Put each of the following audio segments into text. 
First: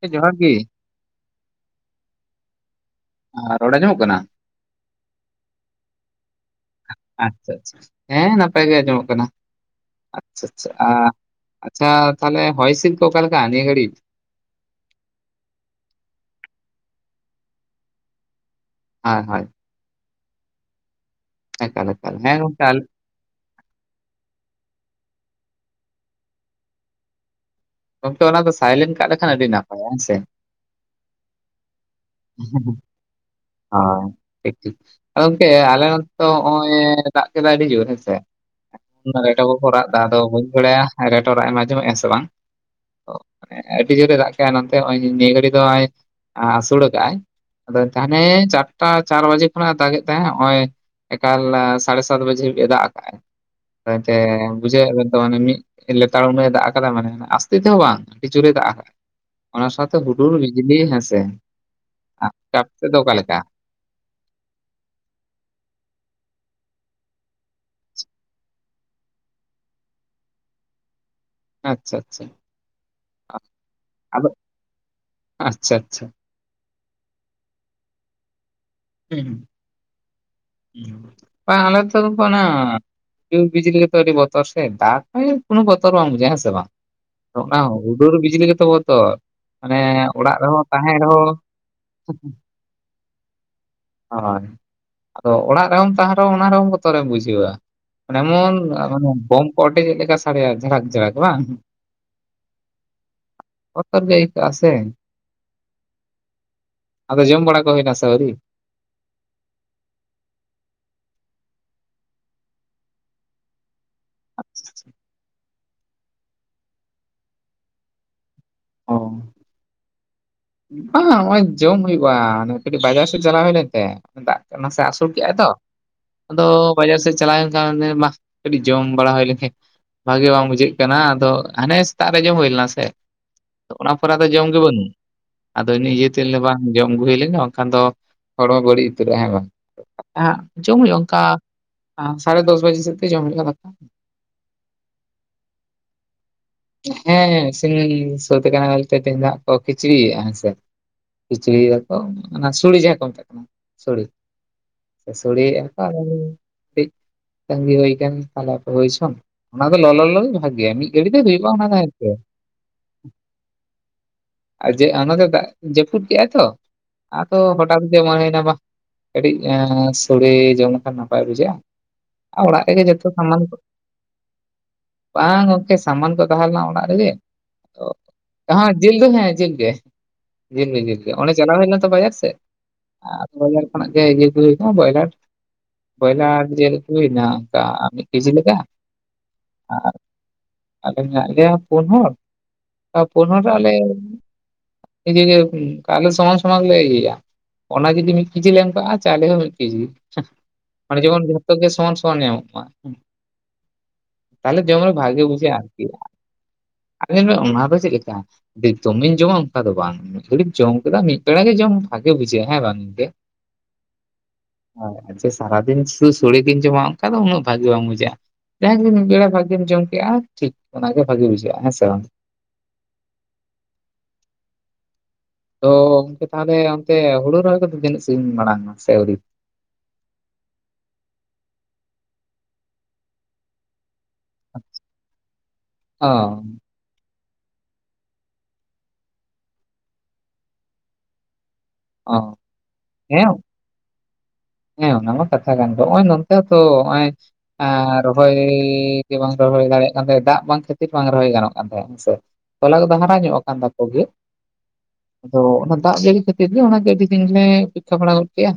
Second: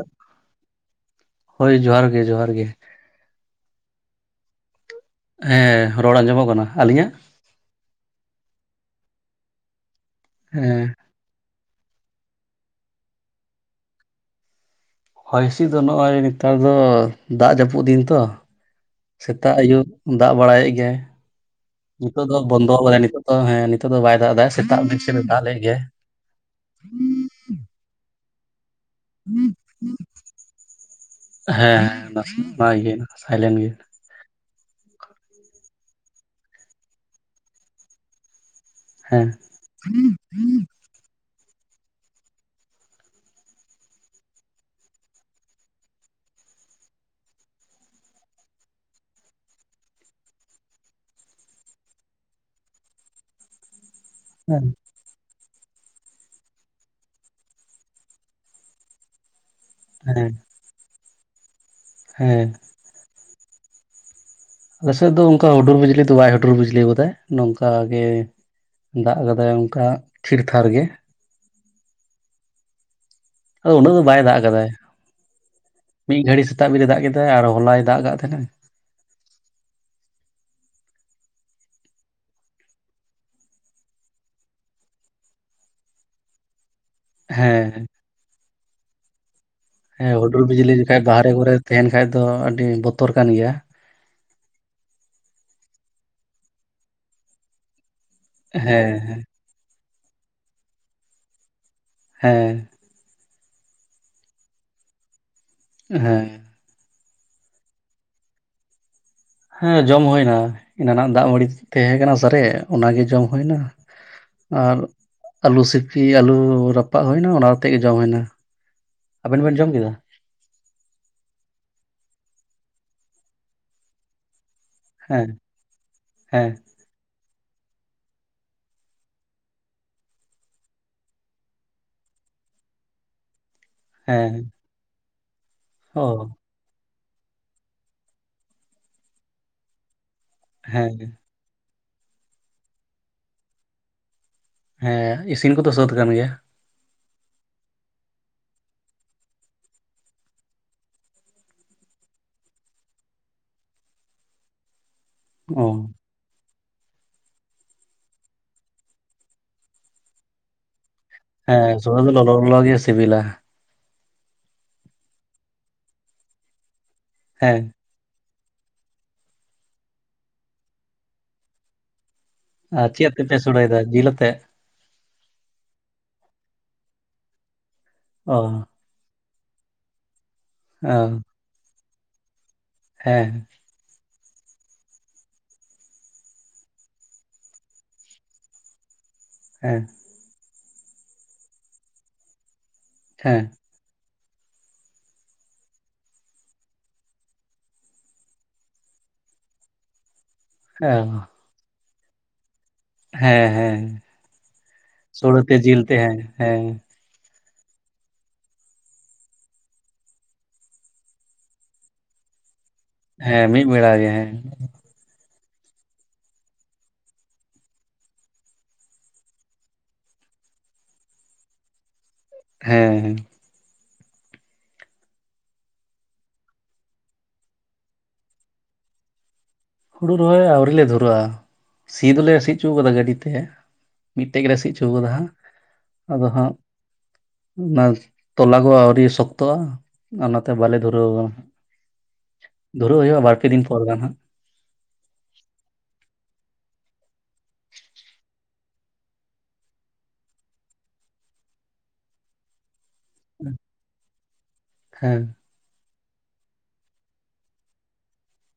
ᱦᱮᱸ ᱡᱚᱦᱟᱸᱨ ᱜᱮ ᱦᱳᱭ ᱡᱚᱦᱟᱸᱨ ᱜᱮ ᱡᱚᱦᱟᱸᱨ ᱜᱮ ᱟᱨ ᱨᱚᱲ ᱟᱸᱧᱚᱢᱚᱜ ᱠᱟᱱᱟ? ᱦᱮᱸ ᱨᱚᱲ ᱟᱸᱡᱚᱢᱚᱜ ᱠᱟᱱᱟ ᱾ ᱟᱹᱞᱤᱧᱟᱜ? ᱟᱪᱪᱷᱟ ᱟᱪᱪᱷᱟ ᱦᱮᱸ ᱱᱟᱯᱟᱭ ᱜᱮ ᱟᱸᱡᱚᱢᱚᱜ ᱠᱟᱱᱟ ᱟᱪᱪᱷᱟ ᱟᱪᱪᱷᱟ ᱦᱮᱸ ᱟ ᱟᱪᱪᱷᱟ ᱛᱟᱦᱚᱞᱮ ᱦᱚᱭ ᱦᱤᱥᱤᱛ ᱠᱚ ᱚᱠᱟ ᱞᱮᱠᱟ ᱱᱤᱭᱟᱹ ᱜᱷᱟᱹᱲᱤᱡ? ᱦᱚᱭ ᱦᱤᱥᱤᱫ ᱫᱚ ᱱᱚᱜᱼᱚᱭ ᱱᱮᱛᱟᱨ ᱫᱚ ᱫᱟᱜ ᱡᱟᱹᱯᱩᱫ ᱫᱤᱱ ᱛᱚ ᱾ ᱦᱳᱭ ᱦᱳᱭ ᱥᱮᱛᱟᱜ ᱟᱹᱭᱩᱵ ᱫᱟᱜ ᱵᱟᱲᱟᱭᱮᱫ ᱜᱮᱭᱟᱭ ᱮᱠᱟᱞ ᱮᱠᱟᱞ ᱱᱤᱛᱚᱜ ᱦᱮᱸ ᱫᱚ ᱜᱚᱝᱠᱮ ᱵᱚᱱᱫᱚ ᱟᱞᱮ- ᱠᱟᱫᱟᱭ ᱱᱤᱛᱚᱜ ᱾ ᱚ ᱦᱮᱸ ᱱᱤᱛᱚᱜ ᱫᱚ ᱵᱟᱭ ᱫᱟᱜ ᱮᱫᱟᱭ ᱥᱮᱛᱟᱜ ᱢᱤᱫ ᱥᱮᱫ ᱮ ᱫᱟᱜ ᱞᱮᱫ ᱜᱮᱭᱟᱭ ᱾ ᱜᱚᱝᱠᱮ ᱚᱱᱟ ᱫᱚ ᱥᱟᱭᱞᱮᱱ ᱠᱟᱜ ᱞᱮᱠᱷᱟᱱ ᱟᱹᱰᱤ ᱱᱟᱯᱟᱭᱟ ᱦᱮᱸ ᱥᱮ ᱾ ᱦᱮᱸ [unintelligible] ᱜᱮ ᱥᱟᱭᱞᱮᱱ ᱜᱮ ᱾ ᱦᱳᱭ ᱴᱷᱤᱠ ᱴᱷᱤᱠ ᱟᱫᱚ ᱜᱚᱝᱠᱮ ᱟᱞᱮ ᱱᱚᱛᱮ ᱫᱚ ᱱᱚᱜ-ᱚᱭ ᱫᱟᱜ ᱠᱮᱫᱟ ᱟᱹᱰᱤ ᱡᱳᱨ ᱦᱮᱸᱥᱮ ᱦᱮᱸ ᱨᱮᱴᱚ ᱠᱚ ᱠᱚ ᱨᱟᱜ ᱮᱫᱟ ᱟᱫᱚ ᱵᱟᱹᱧ ᱵᱟᱲᱟᱭᱟ ᱨᱮᱴᱚ ᱨᱟᱜ ᱮᱢ ᱟᱡᱚᱢᱮᱜᱼᱟ ᱥᱮ ᱵᱟᱝ? ᱟᱹᱰᱤ ᱡᱳᱨᱮ ᱫᱟᱜ ᱠᱮᱫᱟ ᱱᱚᱱᱛᱮ ᱱᱚᱜᱼᱚᱭ ᱱᱤᱭᱟᱹ ᱜᱷᱟᱹᱲᱤ ᱫᱚ ᱟᱸᱥᱩᱲ ᱠᱟᱜ ᱟᱭ ᱟᱫᱚ ᱦᱟᱱᱮ ᱪᱟᱨᱴᱟ ᱪᱟᱨ ᱵᱟᱡᱮ ᱠᱷᱚᱱᱟᱜ ᱮ ᱫᱟᱜᱮᱫ ᱛᱟᱦᱮᱸᱫ ᱱᱚᱜᱼᱚᱭ ᱮᱠᱟᱞ ᱥᱟᱲᱮ ᱥᱟᱛ ᱵᱟᱡᱮ ᱦᱟᱹᱵᱤᱡ ᱮ ᱫᱟᱜ ᱟᱠᱟᱜᱼᱟ ᱮᱱᱛᱮ ᱦᱮᱸ ᱵᱩᱡᱷᱟᱹᱣᱮᱫ ᱵᱮᱱ ᱛᱚᱵᱮ ᱢᱤᱫ ᱞᱮᱛᱟᱲ ᱩᱱᱟᱹ ᱮ ᱫᱟᱜ ᱟᱠᱟᱫᱟ ᱢᱟᱱᱮ ᱟᱥᱛᱮ ᱛᱮᱦᱚᱸ ᱵᱟᱝ, ᱟᱹᱰᱤ ᱡᱳᱨᱮ ᱫᱟᱜ ᱟᱠᱟᱫᱟ ᱚᱱᱟ ᱥᱟᱶᱛᱮ ᱦᱩᱰᱩᱨ ᱵᱤ ᱡᱞᱤ ᱦᱮᱸᱥᱮ ᱦᱮᱸ ᱟᱯᱮ ᱥᱮᱫ ᱫᱚ ᱚᱠᱟ ᱞᱮᱠᱟ? ᱟᱞᱮ ᱥᱮᱫ ᱫᱚ ᱚᱱᱠᱟ ᱦᱩᱰᱩᱨ ᱵᱤᱡᱽᱞᱤ ᱫᱚ ᱵᱟᱭ ᱦᱩᱰᱩᱨ ᱵᱤᱡᱽᱞᱤ ᱠᱟᱫᱟᱭ ᱱᱚᱝᱠᱟ ᱜᱮ ᱾ ᱫᱟᱜ ᱠᱟᱫᱟᱭ ᱚᱱᱠᱟ ᱛᱷᱤᱨ ᱛᱷᱟᱨ ᱜᱮ ᱾ ᱟᱪᱪᱷᱟ ᱟᱪᱪᱷᱟ ᱟᱫᱚ ᱩᱱᱟᱹᱜ ᱫᱚ ᱵᱟᱭ ᱟᱫᱚ ᱫᱟᱜ ᱠᱟᱫᱟᱭ ᱾ ᱟᱪᱪᱷᱟ ᱟᱪᱪᱷᱟ [inaudible] ᱢᱤᱫ ᱜᱷᱟᱹᱲᱤᱡ ᱥᱮᱛᱟᱜ ᱵᱤᱨᱮ ᱫᱟᱜ ᱠᱮᱫᱟᱭ ᱟᱨ ᱦᱚᱞᱟᱭ ᱫᱟᱜ ᱠᱟᱜ ᱛᱟᱦᱮᱸᱱᱟ᱾ [unintelligible] ᱦᱩᱰᱤᱝ ᱵᱤᱡᱽᱞᱤ ᱜᱮᱛᱚ ᱟᱹᱰᱤ ᱵᱚᱛᱚᱨ ᱥᱮ ᱫᱟᱜᱟᱭ ᱠᱳᱱᱳ ᱵᱚᱛᱚᱨ ᱵᱟᱝ ᱵᱩᱡᱩᱜᱼᱟ ᱦᱮᱸᱥᱮ ᱵᱟᱝ ᱾ ᱚᱱᱟ ᱦᱮᱸ ᱦᱩᱰᱩᱨ ᱵᱤᱡᱽᱞᱤ ᱜᱮᱛᱚ ᱵᱚᱛᱚᱨ ᱾ ᱦᱮᱸ ᱦᱩᱰᱩᱨ ᱵᱤᱡᱽᱞᱤ ᱡᱚᱠᱷᱟᱡ ᱵᱟᱦᱨᱮ ᱠᱚᱨᱮ ᱛᱮᱦᱮᱱ ᱠᱷᱟᱡ ᱫᱚ ᱟᱹᱰᱤ ᱵᱚᱛᱚᱨ ᱠᱟᱱ ᱜᱮᱭᱟ ᱾ ᱦᱳᱭ ᱟᱫᱚ ᱚᱲᱟᱜ ᱨᱮᱦᱚᱸᱢ ᱛᱟᱦᱮ ᱨᱮᱦᱚᱸ ᱚᱱᱟ ᱨᱮᱦᱚᱸᱢ ᱵᱚᱛᱚᱨᱮᱢ ᱵᱩᱡᱷᱟᱹᱣᱟ ᱾ ᱢᱟᱱᱮ ᱮᱢᱚᱱ ᱦᱮᱸ ᱵᱳᱢ ᱠᱚ ᱚᱴᱮᱡᱮᱫ ᱞᱮᱠᱟ ᱜᱮ ᱥᱟᱰᱮᱭᱟ ᱡᱷᱟᱠ ᱡᱷᱟᱠ ᱵᱟᱝ? ᱦᱮᱸ ᱵᱚᱛᱚᱨ ᱜᱮ ᱟᱹᱭᱠᱟᱹᱜᱼᱟ ᱥᱮ᱾ ᱦᱮᱸ ᱟᱫᱚ ᱡᱚᱢ ᱵᱟᱲᱟ ᱠᱚ ᱦᱩᱭᱱᱟ ᱥᱮ ᱟᱹᱣᱨᱤ? ᱦᱮᱸ ᱡᱚᱢ ᱦᱩᱭ ᱱᱟ ᱮᱱᱟᱱᱟᱜ ᱫᱟᱜ ᱢᱟᱹᱲᱤ ᱛᱟᱦᱮᱸ ᱠᱟᱱᱟ ᱥᱟᱨᱮᱡ ᱚᱱᱟ ᱜᱮ ᱡᱚᱢ ᱦᱩᱭᱱᱟ ᱾ ᱟᱨ ᱟᱹᱞᱩ ᱥᱤᱯᱤ ᱟᱹᱞᱩ ᱨᱟᱯᱟᱜ ᱦᱩᱭᱱᱟ ᱚᱱᱟ ᱟᱛᱮ ᱜᱮ ᱡᱚᱢ ᱦᱩᱭᱱᱟ ᱚ ᱾ ᱟᱵᱮᱱ ᱵᱮᱱ ᱡᱚᱢ ᱠᱮᱫᱟ? ᱵᱟᱝ ᱱᱚᱜ-ᱚᱭ ᱡᱚᱢ ᱦᱩᱭᱩᱜᱼᱟ ᱠᱟᱹᱴᱤᱡ ᱵᱟᱡᱟᱨ ᱥᱮᱛ ᱪᱟᱞᱟᱣ ᱦᱩᱭ ᱞᱮᱱ ᱛᱮ ᱫᱟᱜ ᱱᱟᱥᱮ ᱟᱥᱩᱲ ᱦᱮᱸ ᱠᱮᱜᱼᱟᱭ ᱛᱚ ᱟᱫᱚ ᱦᱮᱸ ᱵᱟᱡᱟᱨ ᱥᱮᱫ ᱪᱟᱞᱟᱣ ᱮᱱ ᱠᱷᱟᱱ ᱦᱮᱸ ᱢᱟ ᱠᱟᱹᱴᱤᱡ ᱡᱚᱢ ᱵᱟᱲᱟ ᱦᱩᱭ ᱞᱮᱱᱜᱮ ᱾ ᱵᱷᱟᱜᱮ ᱵᱟᱝ ᱵᱩᱡᱷᱟᱹᱜ ᱠᱟᱱᱟ ᱟᱫᱚ ᱦᱟᱱᱮ ᱥᱮᱛᱟᱜ ᱨᱮ ᱡᱚᱢ ᱦᱩᱭ ᱞᱮᱱᱟ ᱥᱮ ᱾ ᱚᱱᱟ ᱯᱚᱨᱮ ᱟᱫᱚ ᱦᱮᱸ ᱡᱚᱢ ᱜᱮ ᱵᱟᱹᱱᱩᱜ ᱟᱫᱚ ᱚ ᱱᱤᱡᱮᱛᱮ ᱞᱮ ᱵᱟᱝ ᱡᱚᱢ ᱟᱹᱜᱩ ᱦᱩᱭ ᱞᱮᱱᱜᱮ ᱵᱟᱝᱠᱷᱟᱱ ᱫᱚ ᱦᱚᱲᱢᱚ ᱵᱟᱹᱲᱤᱡ ᱩᱛᱟᱹᱨᱚᱜ-ᱟ ᱦᱮᱸ ᱵᱟᱝ ᱠᱟᱛᱷᱟ ᱡᱚᱢ ᱦᱮᱸ ᱦᱩᱭᱩᱜᱼᱟ ᱚᱱᱠᱟ ᱥᱟᱲᱮ ᱫᱚᱥ ᱵᱟᱡᱮ ᱥᱮᱫ ᱛᱮ ᱡᱚᱢ ᱦᱩᱭᱩᱜᱼᱟ ᱫᱟᱠᱟ ᱾ ᱦᱮᱸ ᱤᱥᱤᱱ ᱠᱚᱫᱚ ᱥᱟᱹᱛ ᱠᱟᱱ ᱜᱮᱭᱟ? ᱦᱮᱸ ᱤᱥᱤᱱ ᱥᱟᱹᱛ ᱠᱟᱱᱟ ᱵᱚᱞᱛᱮ ᱛᱮᱦᱮᱧ ᱫᱚ ᱦᱟᱸᱜ ᱠᱚ ᱠᱷᱤᱪᱤᱲᱤᱭᱮᱜᱼᱟ ᱦᱮᱸᱥᱮ ᱾ ᱠᱷᱤᱪᱲᱤᱭᱮᱫᱟᱠᱚ ᱚᱱᱟ ᱥᱳᱲᱮ ᱡᱟᱦᱟᱸ ᱠᱚ ᱢᱮᱛᱟᱜ ᱠᱟᱱᱟ ᱥᱳᱲᱮ ᱾ ᱥᱳᱲᱮᱭᱮᱜᱼᱟ ᱚ ᱠᱚ [unintelligible] ᱠᱟᱹᱡ ᱛᱟᱹᱜᱤ ᱦᱳᱭ ᱠᱟᱱ ᱛᱟᱦᱚᱞᱮ ᱦᱟᱯᱮ ᱦᱩᱭᱦᱚᱪᱚᱱ ᱚᱱᱟ ᱫᱚ ᱞᱚᱞᱚ ᱞᱚᱞᱚ ᱜᱮ ᱵᱷᱟᱹᱜᱤᱭᱟ [unintelligible] ᱦᱮᱸ ᱥᱳᱲᱮ ᱫᱚ ᱞᱚᱞᱚ ᱞᱚᱞᱚ ᱜᱮ ᱥᱤᱵᱤᱞᱟ ᱾ ᱟᱨ ᱡᱮ ᱱᱚᱛᱮ ᱫᱟᱜ ᱡᱟᱹᱯᱩᱫ ᱠᱮᱜ-ᱟᱭ ᱛᱚ ᱟᱫᱚ ᱦᱮᱸ ᱦᱚᱴᱟᱛ ᱡᱮ ᱢᱚᱱᱮᱭᱱᱟ ᱵᱟᱝ ᱠᱟᱹᱴᱤᱡ ᱥᱳᱲᱮ ᱡᱚᱢ ᱞᱮᱠᱷᱟᱱ ᱱᱟᱯᱟᱭ ᱵᱩᱡᱷᱟᱹᱜᱼᱟ ᱾ ᱚᱲᱟᱜ ᱨᱮᱜᱮ ᱟᱨ ᱡᱚᱛᱚ ᱪᱮᱫ ᱛᱮᱯᱮ ᱥᱟᱢᱟᱱ ᱠᱚ ᱥᱚᱲᱮᱭᱮᱫᱟ ᱡᱤᱞ ᱟᱛᱮᱫ ᱵᱟᱝ ᱜᱚᱝᱠᱮ ᱥᱟᱢᱟᱱ ᱠᱚ ᱛᱟᱦᱮᱸ ᱞᱮᱱᱟ ᱚᱲᱟᱜ ᱨᱮᱜᱮ ᱾ [unintelligible] ᱚ ᱚᱦᱚᱸ ᱡᱤᱞ ᱫᱚ ᱦᱮᱸ ᱡᱤᱞ ᱜᱮ᱾ ᱡᱤᱞ ᱜᱮ ᱚ ᱡᱤᱞ ᱜᱮ ᱚᱱᱮ ᱪᱟᱞᱟᱣ ᱦᱩᱭ ᱞᱮᱱᱟ ᱛᱚ ᱵᱟᱡᱟᱨ ᱥᱮᱫ ᱦᱮᱸ ᱟᱫᱚ ᱚᱸᱰᱮ ᱠᱷᱚᱱᱟᱜ ᱜᱮ ᱡᱤᱞ [unintelligible] ᱵᱚᱭᱞᱟᱨ ᱡᱤᱞ ᱟᱜᱩ ᱦᱩᱭᱮᱱᱟ ᱚᱝᱠᱟ ᱢᱤᱫ ᱠᱤᱡᱤ ᱞᱮᱠᱟ ᱦᱮᱸ ᱟᱨ ᱟᱞᱮ ᱢᱮᱱᱟᱜ ᱞᱮᱭᱟ ᱯᱩᱱ ᱦᱚᱲ ᱯᱳᱱ ᱦᱚᱲ ᱦᱮᱸ ᱨᱮ ᱟᱞᱮ ᱤᱡᱟᱹ ᱜᱮ ᱱᱚᱝᱠᱟᱱ ᱟᱞᱮ ᱥᱚᱢᱟᱱ ᱥᱚᱢᱟᱱ ᱜᱮᱞᱮ ᱤᱭᱟᱹᱭᱟ᱾ ᱚᱱᱟ ᱡᱩᱫᱤ ᱢᱤᱫ ᱠᱮᱡᱤ ᱞᱮ ᱮᱢ ᱠᱟᱜᱼᱟ ᱪᱟᱣᱞᱮ ᱦᱚᱸ ᱢᱤᱫ ᱠᱮᱡᱤ ᱚ ᱢᱟᱱᱮ ᱡᱮᱢᱚᱱ ᱡᱷᱚᱛᱚ ᱜᱮ ᱥᱚᱢᱟᱱ ᱥᱚᱢᱟᱱ ᱧᱟᱢᱚᱜ ᱢᱟ᱾ ᱦᱮᱸ ᱦᱮᱸ ᱛᱟᱦᱞᱮ ᱡᱚᱢ ᱨᱮ ᱵᱷᱟᱜᱤ ᱥᱳᱲᱮ ᱛᱮ ᱵᱩᱡᱷᱟᱹᱜ-ᱟ ᱡᱤᱞ ᱟᱨᱠᱤ᱾ ᱛᱮ ᱦᱮᱸ ᱦᱮᱸ [unintelligible] ᱧᱮᱞᱢᱮ ᱚᱱᱟ ᱫᱚ ᱪᱮᱫ ᱞᱮᱠᱟ ᱫᱚᱢᱮᱧ ᱡᱚᱢᱟ ᱚᱱᱠᱟ ᱫᱚ ᱵᱟᱝ ᱢᱤᱫ ᱜᱷᱟᱹᱲᱤᱡ ᱡᱚᱢ ᱠᱮᱫᱟ ᱢᱤᱫ ᱵᱮᱲᱟ ᱜᱮ ᱡᱚᱢ ᱵᱷᱟᱜᱮ ᱵᱩᱡᱷᱟᱹᱜᱼᱟ ᱦᱮᱸ ᱵᱟᱝ ᱜᱚᱝᱠᱮ᱾ ᱦᱮᱸ ᱢᱤᱫ ᱵᱮᱲᱟ ᱜᱮ ᱦᱮᱸ᱾ ᱦᱳᱭ [unintelligible] ᱥᱟᱨᱟᱫᱤᱱ ᱥᱩᱫᱩ ᱥᱳᱲᱮ ᱜᱤᱧ ᱡᱚᱢᱟ ᱚᱱᱠᱟ ᱫᱚ ᱩᱱᱟᱹᱜ ᱵᱷᱟᱜᱤ ᱵᱟᱝ ᱵᱩᱡᱷᱟᱹᱜᱼᱟ᱾ ᱡᱟᱦᱟ ᱜᱮ ᱢᱤᱫ ᱵᱮᱲᱟ ᱵᱷᱟᱜᱤᱢ ᱡᱚᱢ ᱠᱮᱜᱼᱟ ᱴᱷᱤᱠ ᱚᱱᱟᱜᱮ ᱵᱷᱟᱜᱤ ᱵᱩᱡᱷᱟᱹᱜᱼᱟ ᱦᱮᱸ ᱥᱮ ᱵᱟᱝ᱾ ᱦᱮᱸᱻ ᱦᱮᱸ ᱛᱚ ᱜᱚᱢᱠᱮ ᱛᱟᱦᱚᱞᱮ ᱚᱱᱛᱮ ᱦᱩᱲᱩ ᱨᱚᱦᱚᱭ ᱠᱚᱫᱚ ᱛᱤᱱᱟᱹᱜ ᱥᱟᱜᱤᱧ ᱢᱟᱲᱟᱝ ᱮᱱᱟ ᱥᱮ ᱟᱹᱣᱨᱤ? ᱦᱩᱲᱩ ᱨᱚᱦᱚᱭ ᱟᱹᱣᱨᱤ ᱞᱮ ᱫᱷᱩᱨᱟᱹᱜᱼᱟ᱾ ᱥᱤ ᱫᱚᱞᱮ ᱥᱤ ᱪᱚᱣ ᱟᱠᱟᱫᱟ ᱜᱟᱹᱰᱤ ᱛᱮ ᱢᱤᱫᱴᱮᱡ ᱜᱮᱞᱮ ᱥᱤ ᱦᱚᱪᱚ ᱠᱟᱫᱟ ᱦᱟᱸᱜ ᱚ ᱟᱫᱚ ᱦᱟᱸᱜ ᱱᱟᱥ ᱛᱚᱞᱟ ᱠᱚ ᱟᱹᱣᱨᱤ ᱥᱚᱠᱛᱚᱜᱼᱟ ᱚᱱᱟᱛᱮ ᱵᱟᱞᱮ ᱫᱷᱩᱨᱟᱹᱣ ᱠᱟᱱᱟ ᱚ ᱫᱷᱩᱨᱟᱹᱣ ᱦᱩᱭᱩᱜᱼᱟ ᱵᱟᱨᱯᱮ ᱫᱤᱱ ᱯᱚᱨ ᱜᱟᱱ ᱦᱟᱸᱜ ᱦᱮ ᱚᱱᱟᱢᱟ ᱠᱟᱛᱷᱟ ᱠᱟᱱ ᱜᱮ ᱱᱚᱜᱼᱚᱭ ᱱᱚᱱᱛᱮ ᱛᱚ ᱱᱚᱜᱚᱭ ᱮ ᱨᱚᱦᱚᱭ ᱜᱮ ᱵᱟᱝ ᱨᱚᱦᱚᱭ ᱫᱟᱲᱮᱭᱟᱜ ᱠᱟᱱ ᱛᱟᱦᱮᱸᱫ ᱫᱟᱜ ᱵᱟᱝ ᱠᱷᱟᱹᱛᱤᱨ ᱵᱟᱝ ᱨᱚᱦᱚᱭ ᱜᱟᱱᱚᱜ ᱠᱟᱱ ᱛᱟᱦᱮᱸᱜ ᱦᱮᱸᱥᱮ ᱛᱚᱞᱟ ᱫᱚ ᱦᱟᱨᱟ ᱧᱚᱜ ᱟᱠᱟᱱ ᱛᱟᱠᱚ ᱜᱮ ᱦᱮᱸ ᱟᱫᱚ ᱚᱱᱟ ᱫᱟᱜ ᱡᱟᱹᱲᱤ ᱠᱟᱛ [inaudible] ᱜᱮ ᱚᱱᱟ ᱜᱮ ᱟᱰᱤ ᱫᱤᱱ ᱞᱮ [inaudible] ᱵᱟᱲᱟ ᱜᱚᱫᱽ ᱠᱮᱜ ᱟ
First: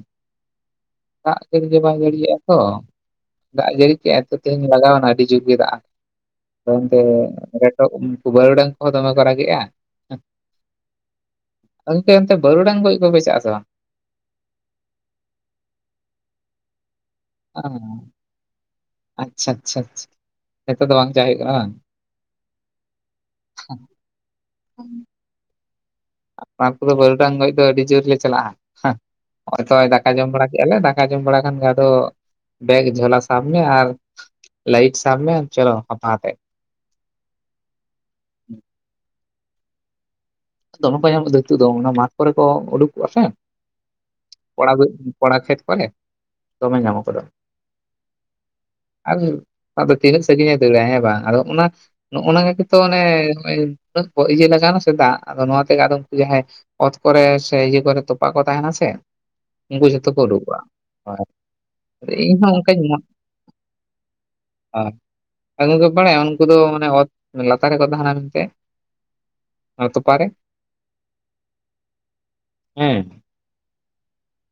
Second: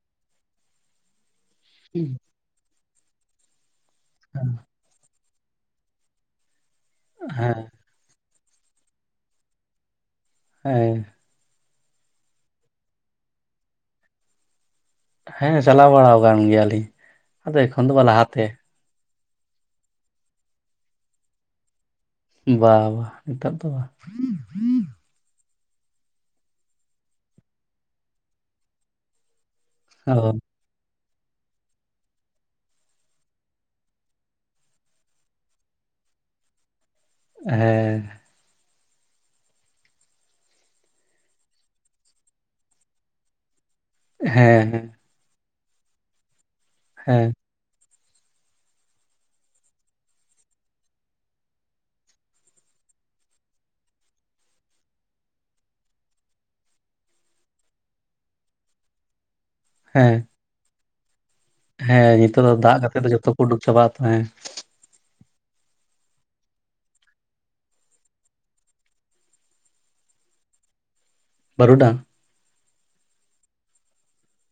ᱫᱟᱜ ᱡᱟᱹᱲᱤᱜᱮ ᱵᱟᱝ ᱡᱟᱹᱲᱤᱭᱟᱜᱼᱟ ᱛᱚ ᱫᱟᱜ ᱡᱟᱹᱲᱤ ᱠᱮᱜ ᱟᱭ ᱛᱮᱧ ᱞᱟᱜᱟᱣᱱᱟ ᱟᱹᱰᱤ ᱡᱩᱨ ᱜᱮ ᱫᱟᱜ [inaudible] ᱦᱮᱸ ᱛᱮ ᱩᱱᱠᱩ ᱵᱟᱹᱨᱩᱰᱟᱝ ᱠᱚᱦᱚ ᱫᱚᱢᱮ ᱠᱚ ᱨᱟᱜᱮᱜᱼᱟ ᱦᱮ ᱛᱚ ᱜᱚᱝᱠᱮ ᱵᱟᱹᱨᱩᱰᱟᱝ ᱠᱚᱡ ᱠᱚ ᱯᱮ ᱪᱟᱜ ᱟᱥᱮ ᱵᱟᱝ ᱦᱮᱸ ᱪᱟᱞᱟᱣ ᱵᱟᱲᱟ ᱟᱠᱟᱱ ᱜᱮᱭᱟᱞᱤᱧ ᱟᱫᱚ ᱮᱠᱷᱚᱱ ᱫᱚ ᱵᱟ ᱞᱟᱦᱟᱛᱮ ᱟᱪᱪᱷᱟ ᱟᱪᱪᱷᱟ ᱱᱤᱛᱚᱜ ᱫᱚ ᱵᱟᱝ ᱪᱟᱞᱟᱜ ᱦᱩᱭᱩᱜ ᱠᱟᱱᱟ ᱵᱟᱝ ᱵᱟ ᱵᱟ ᱱᱮᱛᱚᱜ ᱫᱚ ᱵᱟᱝ ᱟᱯᱱᱟᱨ ᱠᱚᱫᱚ ᱵᱟᱹᱨᱩᱰᱟᱝ ᱜᱚᱡ ᱫᱚ ᱟᱹᱰᱤ ᱡᱳᱨ ᱞᱮ ᱪᱟᱞᱟᱜᱼᱟ ᱱᱚᱜᱼᱚᱭ ᱛᱚ ᱫᱟᱠᱟ ᱡᱚᱢ ᱚ ᱵᱟᱲᱟ ᱠᱮᱜᱟᱞᱮ ᱫᱟᱠᱟ ᱡᱚᱢ ᱵᱟᱲᱟ ᱠᱷᱟᱱ ᱜᱮ ᱟᱫᱚ ᱵᱮᱜᱽ ᱡᱷᱚᱞᱟ ᱥᱟᱵ ᱢᱮ ᱟᱨ ᱞᱟᱭᱤᱴ ᱥᱟᱢ ᱢᱮ ᱟᱨ ᱪᱚᱞᱚ ᱦᱟᱯᱟ ᱦᱟᱛᱮᱜ ᱦᱮᱸ ᱫᱚᱢᱮ ᱠᱳ ᱧᱟᱢᱚᱜ ᱫᱚ ᱦᱤᱛᱚᱜ ᱫᱚ ᱚᱱᱟ ᱢᱟᱴᱷ ᱠᱚᱨᱮ ᱠᱚ ᱩᱰᱩᱠ ᱠᱚᱜᱼᱟ ᱥᱮ ᱦᱮᱸ ᱦᱮᱸ ᱠᱚᱲᱟ [inaudible] [inaudible] ᱠᱷᱮᱛ ᱠᱚᱨᱮ ᱫᱚᱢᱮ [inaudible] ᱦᱮᱸ ᱟᱨ ᱟᱫᱚ ᱛᱤᱱᱟᱹᱜ ᱥᱟᱜᱤᱧ ᱫᱟᱹᱲᱟ ᱦᱮᱸ ᱵᱟᱝ ᱟᱫᱚ ᱚᱱᱟ ᱱᱚᱜᱼᱚ ᱱᱟ ᱜᱮ ᱛᱚ ᱚᱱᱮ ᱦᱚᱸ ᱚᱭ ᱤᱭᱟᱹ ᱞᱟᱜᱟᱣ ᱱᱟ ᱥᱮ ᱫᱟᱜ ᱟᱫᱚ ᱱᱚᱣᱟ ᱛᱮᱜᱮ ᱟᱫᱚ ᱡᱟᱦᱟᱭ ᱚᱛ ᱠᱚᱨᱮ ᱥᱮ ᱤᱭᱟᱹ ᱠᱚᱨᱮ ᱛᱚᱯᱟ ᱠᱚ ᱛᱟᱦᱮᱱᱟ ᱥᱮ ᱩᱱᱠᱩ ᱡᱷᱚᱛᱚ ᱦᱮᱸ ᱠᱚ ᱩᱰᱩᱠᱚᱜᱼᱟ [inaudible] ᱦᱮᱸ ᱤᱧ ᱱᱤᱛᱚᱜ ᱦᱚᱸ ᱫᱚ ᱫᱟᱜ ᱚᱱᱠᱟᱧ ᱠᱟᱛᱮᱜ ᱢᱚᱱ ᱫᱚ ᱡᱚᱛᱚ ᱠᱚ ᱩᱰᱩᱠ ᱪᱟᱵᱟᱜ ᱟᱛᱚ ᱦᱮᱸ [unintelligible] ᱩᱱᱠᱩ ᱫᱚ ᱢᱟᱱᱮ ᱚᱛ ᱞᱟᱛᱟᱨ ᱨᱮᱠᱚ ᱛᱟᱦᱮᱱᱟ ᱢᱮᱱᱛᱮ ᱦᱚ ᱛᱚᱯᱟᱨᱮ ᱵᱟᱨᱩᱰᱟᱝ ᱦᱮᱸ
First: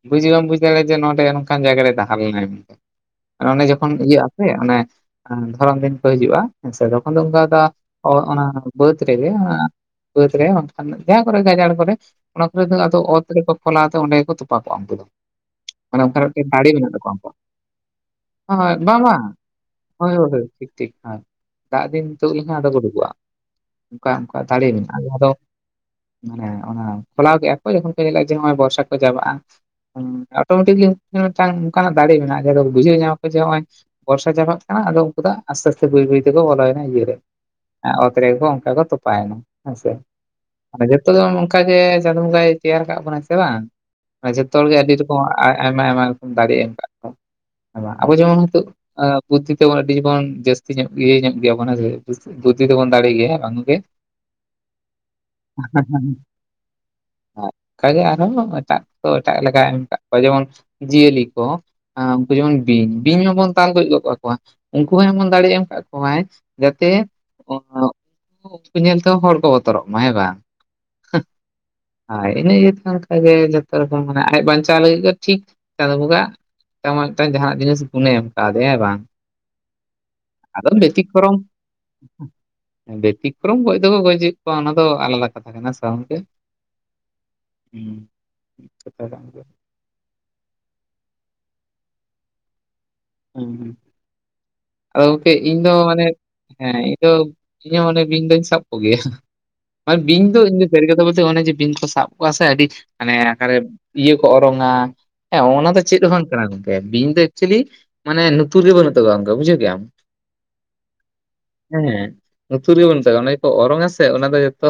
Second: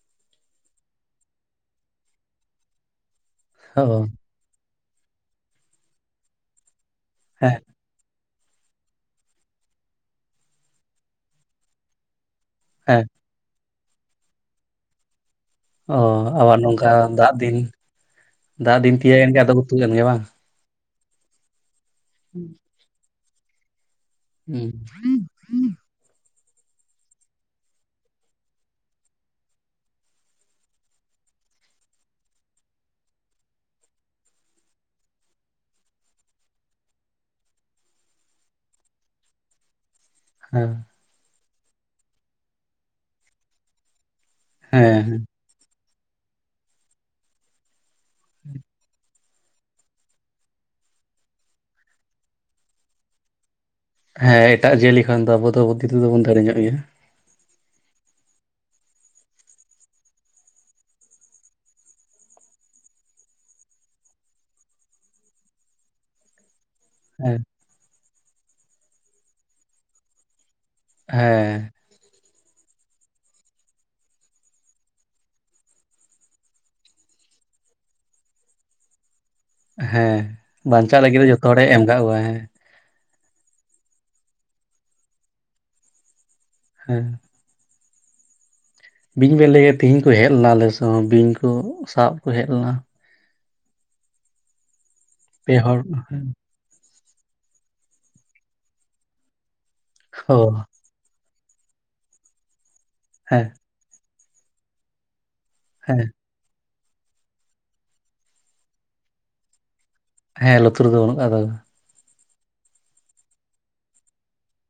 ᱵᱩᱡ ᱜᱮ ᱵᱟᱢ ᱵᱩᱡ ᱫᱟᱲᱮᱭᱟᱜ-ᱟ ᱡᱮ ᱱᱚᱰᱮ ᱱᱚᱝᱠᱟᱱ ᱡᱟᱭᱜᱟ ᱨᱮ ᱛᱟᱦᱮ ᱞᱮᱱᱟ ᱚᱨ ᱚᱱᱮ ᱚ ᱡᱚᱠᱷᱚᱱ ᱤᱭᱟᱹᱜ ᱟᱥᱮ ᱚᱱᱮ ᱫᱷᱚᱨᱚᱱ ᱫᱤᱱ ᱠᱚ ᱦᱤᱡᱩᱜᱼᱟ ᱟᱪᱷᱟ ᱡᱚᱠᱷᱚᱱ ᱫᱚ ᱦᱮᱸ ᱚᱱᱟ ᱵᱟᱹᱫ ᱨᱮᱜᱮ ᱵᱟᱹᱫᱽ ᱨᱮ ᱵᱟᱝᱠᱷᱟᱱ ᱡᱟᱦᱟᱸ ᱠᱚᱨᱮ ᱜᱟᱡᱟᱲ ᱠᱚᱨᱮ ᱚᱱᱟ ᱠᱚᱨᱮ ᱫᱚ ᱟᱫᱚ ᱦᱮᱸ ᱚᱛ ᱨᱮᱠᱚ ᱯᱷᱚᱞᱟᱛᱮ ᱚᱸᱰᱮ ᱜᱮᱠᱚ ᱛᱚᱯᱟ ᱠᱚ-ᱟ ᱩᱱᱠᱩ ᱫᱚ ᱚ ᱢᱟᱱᱮ ᱚᱱᱠᱟᱱᱟᱜ ᱢᱤᱫᱴᱮᱱ ᱟᱵᱟᱨ ᱫᱟᱲᱮ ᱱᱚᱝᱠᱟ ᱢᱮᱱᱟᱜ ᱛᱟᱠᱚᱣᱟ ᱫᱟᱜ ᱩᱱᱠᱩᱣᱟᱜ ᱫᱤᱱ ᱦᱚᱭ ᱫᱟᱜ ᱫᱤᱱ ᱵᱟᱝ ᱛᱤᱭᱟᱹᱜ ᱵᱟᱝ ᱮᱱ ᱜᱮ ᱟᱫᱚ ᱠᱚ ᱛᱩᱫ ᱮᱱ ᱜᱮ ᱦᱚᱭ ᱵᱟᱝ ᱴᱷᱤᱠ ᱴᱷᱤᱠ ᱟᱨ ᱫᱟᱜ ᱫᱤᱱ ᱱᱤᱛᱚᱜ [inaudible] ᱟᱫᱚ ᱩᱰᱩᱠᱚᱜ-ᱟ ᱚᱱᱠᱟ ᱚᱱᱠᱟ ᱦᱩᱸ ᱫᱟᱲᱮ ᱢᱮᱱᱟᱜ-ᱟ ᱢᱟᱱᱮ ᱚᱱᱟ ᱠᱷᱚᱞᱟᱣ ᱠᱮᱫ-ᱟ ᱠᱚ ᱡᱚᱠᱷᱚᱱ ᱠᱚ ᱧᱮᱞᱟ ᱡᱮ ᱱᱚᱜ-ᱚᱭ ᱵᱚᱨᱥᱟ ᱠᱚ ᱪᱟᱵᱟᱜ-ᱟ ᱚᱴᱳᱢᱮᱴᱤᱠᱞᱤ ᱢᱤᱫᱴᱟᱝ ᱱᱚᱝᱠᱟᱱᱟᱜ ᱫᱟᱲᱮ ᱢᱮᱱᱟᱜ-ᱟ ᱡᱟᱦᱟᱸ ᱫᱚ ᱵᱩᱡᱷᱟᱹᱣ ᱧᱟᱢᱟ ᱠᱚ ᱡᱮ ᱱᱚᱜ-ᱚᱭ ᱵᱚᱨᱥᱟ ᱪᱟᱵᱟᱜ ᱠᱟᱱᱟ ᱟᱫᱚ ᱩᱱᱠᱩ ᱫᱚ ᱟᱥᱛᱮ ᱟᱥᱛᱮ ᱵᱟᱹᱭ ᱵᱟᱹᱭ ᱛᱮᱠᱚ ᱵᱚᱞᱚᱭᱮᱱᱟ ᱤᱭᱟᱹᱨ ᱨᱮ ᱚᱛ ᱨᱮᱜᱮ ᱠᱚ ᱚᱱᱠᱟ ᱠᱚ ᱛᱚᱯᱟᱭᱱᱟ ᱦᱮᱸᱥᱮ ᱦᱮᱸ ᱡᱚᱛᱚ ᱜᱮ ᱚᱱᱠᱟᱜᱮ ᱪᱟᱸᱫᱳ ᱵᱚᱸᱜᱟᱭ ᱛᱮᱭᱟᱨ ᱠᱟᱜ ᱵᱚᱱᱟᱭ ᱥᱮ ᱵᱟᱝ ᱢᱟᱱᱮ ᱡᱚᱛᱚ ᱦᱚᱲ ᱜᱮ ᱟᱹᱰᱤ ᱨᱚᱠᱚᱢ ᱦᱮᱸ ᱟᱭᱢᱟ ᱟᱭᱢᱟ ᱨᱚᱠᱚᱢ ᱫᱟᱲᱮ ᱮᱢ ᱟᱠᱟᱜ ᱠᱚᱣᱟ ᱟᱵᱚ ᱡᱮᱢᱚᱱ ᱦᱚ [inaudible] ᱵᱩᱫᱽᱫᱷᱤ ᱛᱮᱵᱚᱱ ᱟᱹᱰᱤ ᱵᱚᱱ ᱡᱟᱹᱥᱛᱤ ᱧᱚᱜ ᱤᱭᱟᱹ ᱧᱚᱜ ᱜᱮᱭᱟ ᱵᱚᱱ ᱵᱩᱫᱽᱫᱷᱤ ᱛᱮᱵᱚᱱ ᱫᱟᱲᱮ ᱜᱮᱭᱟ ᱦᱮᱸ ᱵᱟᱝ ᱜᱚᱢᱠᱮ ᱦᱮᱸ ᱮᱴᱟᱜ ᱡᱤᱭᱟᱹᱞᱤ ᱠᱷᱚᱱ ᱫᱚ ᱟᱵᱚ ᱫᱚ ᱵᱩᱫᱫᱷᱤ ᱛᱮᱫᱚ ᱵᱚᱱ ᱫᱟᱲᱮ ᱧᱚᱜ ᱜᱮᱭᱟ ᱦᱮᱸ ᱚᱱᱠᱟᱜᱮ ᱟᱨᱦᱚᱸ ᱮᱴᱟᱜ ᱠᱚ ᱮᱴᱟᱜ ᱞᱮᱠᱟᱭ ᱮᱢ ᱠᱟᱜ ᱠᱚᱣᱟ ᱡᱮᱢᱚᱱ ᱡᱤᱭᱟᱹᱞᱤ ᱠᱚ ᱟᱨ ᱩᱱᱠᱩ ᱡᱮᱢᱚᱱ ᱵᱤᱧ ᱵᱤᱧ ᱢᱟᱵᱚᱱ ᱫᱟᱞ ᱜᱚᱡ ᱜᱚᱫ ᱠᱟᱠᱚᱣᱟ ᱩᱱᱠᱩ ᱦᱚᱸ ᱮᱢᱚᱱ ᱫᱟᱲᱮ ᱮᱢ ᱟᱠᱟᱫ ᱠᱚᱣᱟᱭ ᱡᱟᱛᱮ [unintelligible] [unintelligible] ᱧᱮᱞᱛᱮ ᱦᱚᱸ ᱦᱚᱲ ᱠᱚ ᱵᱚᱛᱚᱨᱚᱜ ᱢᱟ ᱦᱮᱸ ᱵᱟᱝ᱾ ᱦᱮᱸ ᱟᱨ ᱤᱱᱟᱹᱜᱤᱭᱟᱹᱛᱮ ᱚᱱᱠᱟᱜᱮ ᱡᱚᱛᱚ ᱨᱚᱠᱚᱢ ᱢᱟᱱᱮ ᱟᱡ ᱵᱟᱧᱪᱟᱣ ᱞᱟᱹᱜᱤᱫ ᱜᱮ ᱴᱷᱤᱠ ᱪᱟᱸᱫᱚ ᱵᱚᱸᱜᱟ ᱢᱤᱫᱴᱟᱝ ᱢᱤᱫᱴᱟᱝ ᱡᱟᱦᱟᱱᱟᱜ ᱡᱤᱱᱤᱥ ᱜᱩᱱᱮ ᱮᱢ ᱠᱟᱣᱫᱮᱭᱟ ᱦᱮᱸ ᱵᱟᱝ ᱦᱮᱸ ᱟᱫᱚ ᱵᱟᱧᱪᱟᱜ ᱞᱟᱹᱜᱤᱫ ᱫᱚ ᱵᱮᱛᱤᱠᱨᱚᱢ ᱡᱚᱛᱚ ᱦᱚᱲᱮ ᱮᱢ ᱠᱟᱜ ᱠᱚᱣᱟ ᱦᱮᱸ᱾ ᱵᱮᱛᱤᱠᱨᱚᱢ ᱜᱚᱡ ᱫᱚᱠᱚ ᱜᱚᱡᱮᱜ ᱠᱚᱣᱟ ᱚᱱᱟ ᱫᱚ ᱟᱞᱟᱫᱟ ᱠᱟᱛᱷᱟ ᱠᱟᱱᱟ‌ ᱦᱮᱸ ᱥᱮ ᱵᱟᱝ ᱜᱚᱝᱠᱮ? ᱦᱮᱸ ᱦᱮᱸ ᱵᱤᱧ ᱵᱮᱞᱮ ᱛᱮᱦᱤᱧ ᱠᱚ ᱦᱮᱡ ᱞᱮᱱᱟ ᱟᱞᱮᱥ ᱦᱚᱸ ᱵᱤᱧ ᱠᱚ ᱥᱟᱵ ᱠᱚ ᱦᱮᱡ ᱞᱮᱱᱟ᱾ ᱦᱮᱸ ᱦᱸ ᱟᱫᱚ ᱜᱚᱝᱠᱮ ᱯᱮ ᱤᱧ ᱫᱚ ᱦᱚᱲ ᱢᱟᱱᱮ ᱦᱮᱸ ᱤᱧ ᱫᱚ ᱤᱧ ᱦᱚᱸ ᱢᱟᱱᱮ ᱵᱤᱧ ᱫᱚᱧ ᱥᱟᱵ ᱠᱚᱜᱮᱭᱟ ᱢᱮ ᱵᱤᱧ ᱚ ᱫᱚ ᱤᱧ ᱥᱟᱹᱨᱤ ᱠᱟᱛᱷᱟ ᱵᱚᱞᱛᱮ ᱚᱱᱮ ᱡᱮ ᱵᱤᱧ ᱠᱚ ᱥᱟᱵ ᱠᱚᱣᱟ ᱥᱮ ᱟᱹᱰᱤ ᱢᱟᱱᱮ ᱦᱮᱸ ᱚᱠᱟᱨᱮ ᱤᱭᱟᱹ ᱠᱚ ᱚᱨᱚᱝᱟ ᱦᱮᱸ ᱚᱱᱟ ᱫᱚ ᱪᱮᱫ ᱦᱮᱸ ᱦᱚᱸ ᱵᱟᱝ ᱵᱟᱝ ᱠᱟᱱᱟ ᱜᱚᱝᱠᱮ ᱵᱤᱧ ᱫᱚ ᱮᱠᱪᱚᱞᱤ ᱢᱟᱱᱮ ᱱᱩᱛᱩᱨ ᱨᱮ ᱵᱟᱹᱱᱩᱜ ᱛᱟᱡᱚᱣᱟ ᱚᱱᱠᱟ ᱵᱩᱡᱟᱹᱣ ᱠᱮᱜᱟᱢ᱾ ᱦᱮᱸ ᱞᱩᱛᱩᱨ ᱨᱮᱫᱚ ᱵᱟᱹᱱᱩᱜ [unintelligible] ᱦᱮᱸ ᱞᱩᱛᱩᱨ ᱜᱮ ᱵᱟᱹᱱᱩᱜ ᱛᱟᱠᱚᱣᱟ ᱚᱱᱮ ᱜᱮᱠᱚ ᱚᱨᱚᱝ ᱟ ᱥᱮ ᱚᱱᱟ ᱫᱚ ᱡᱷᱚᱛᱚ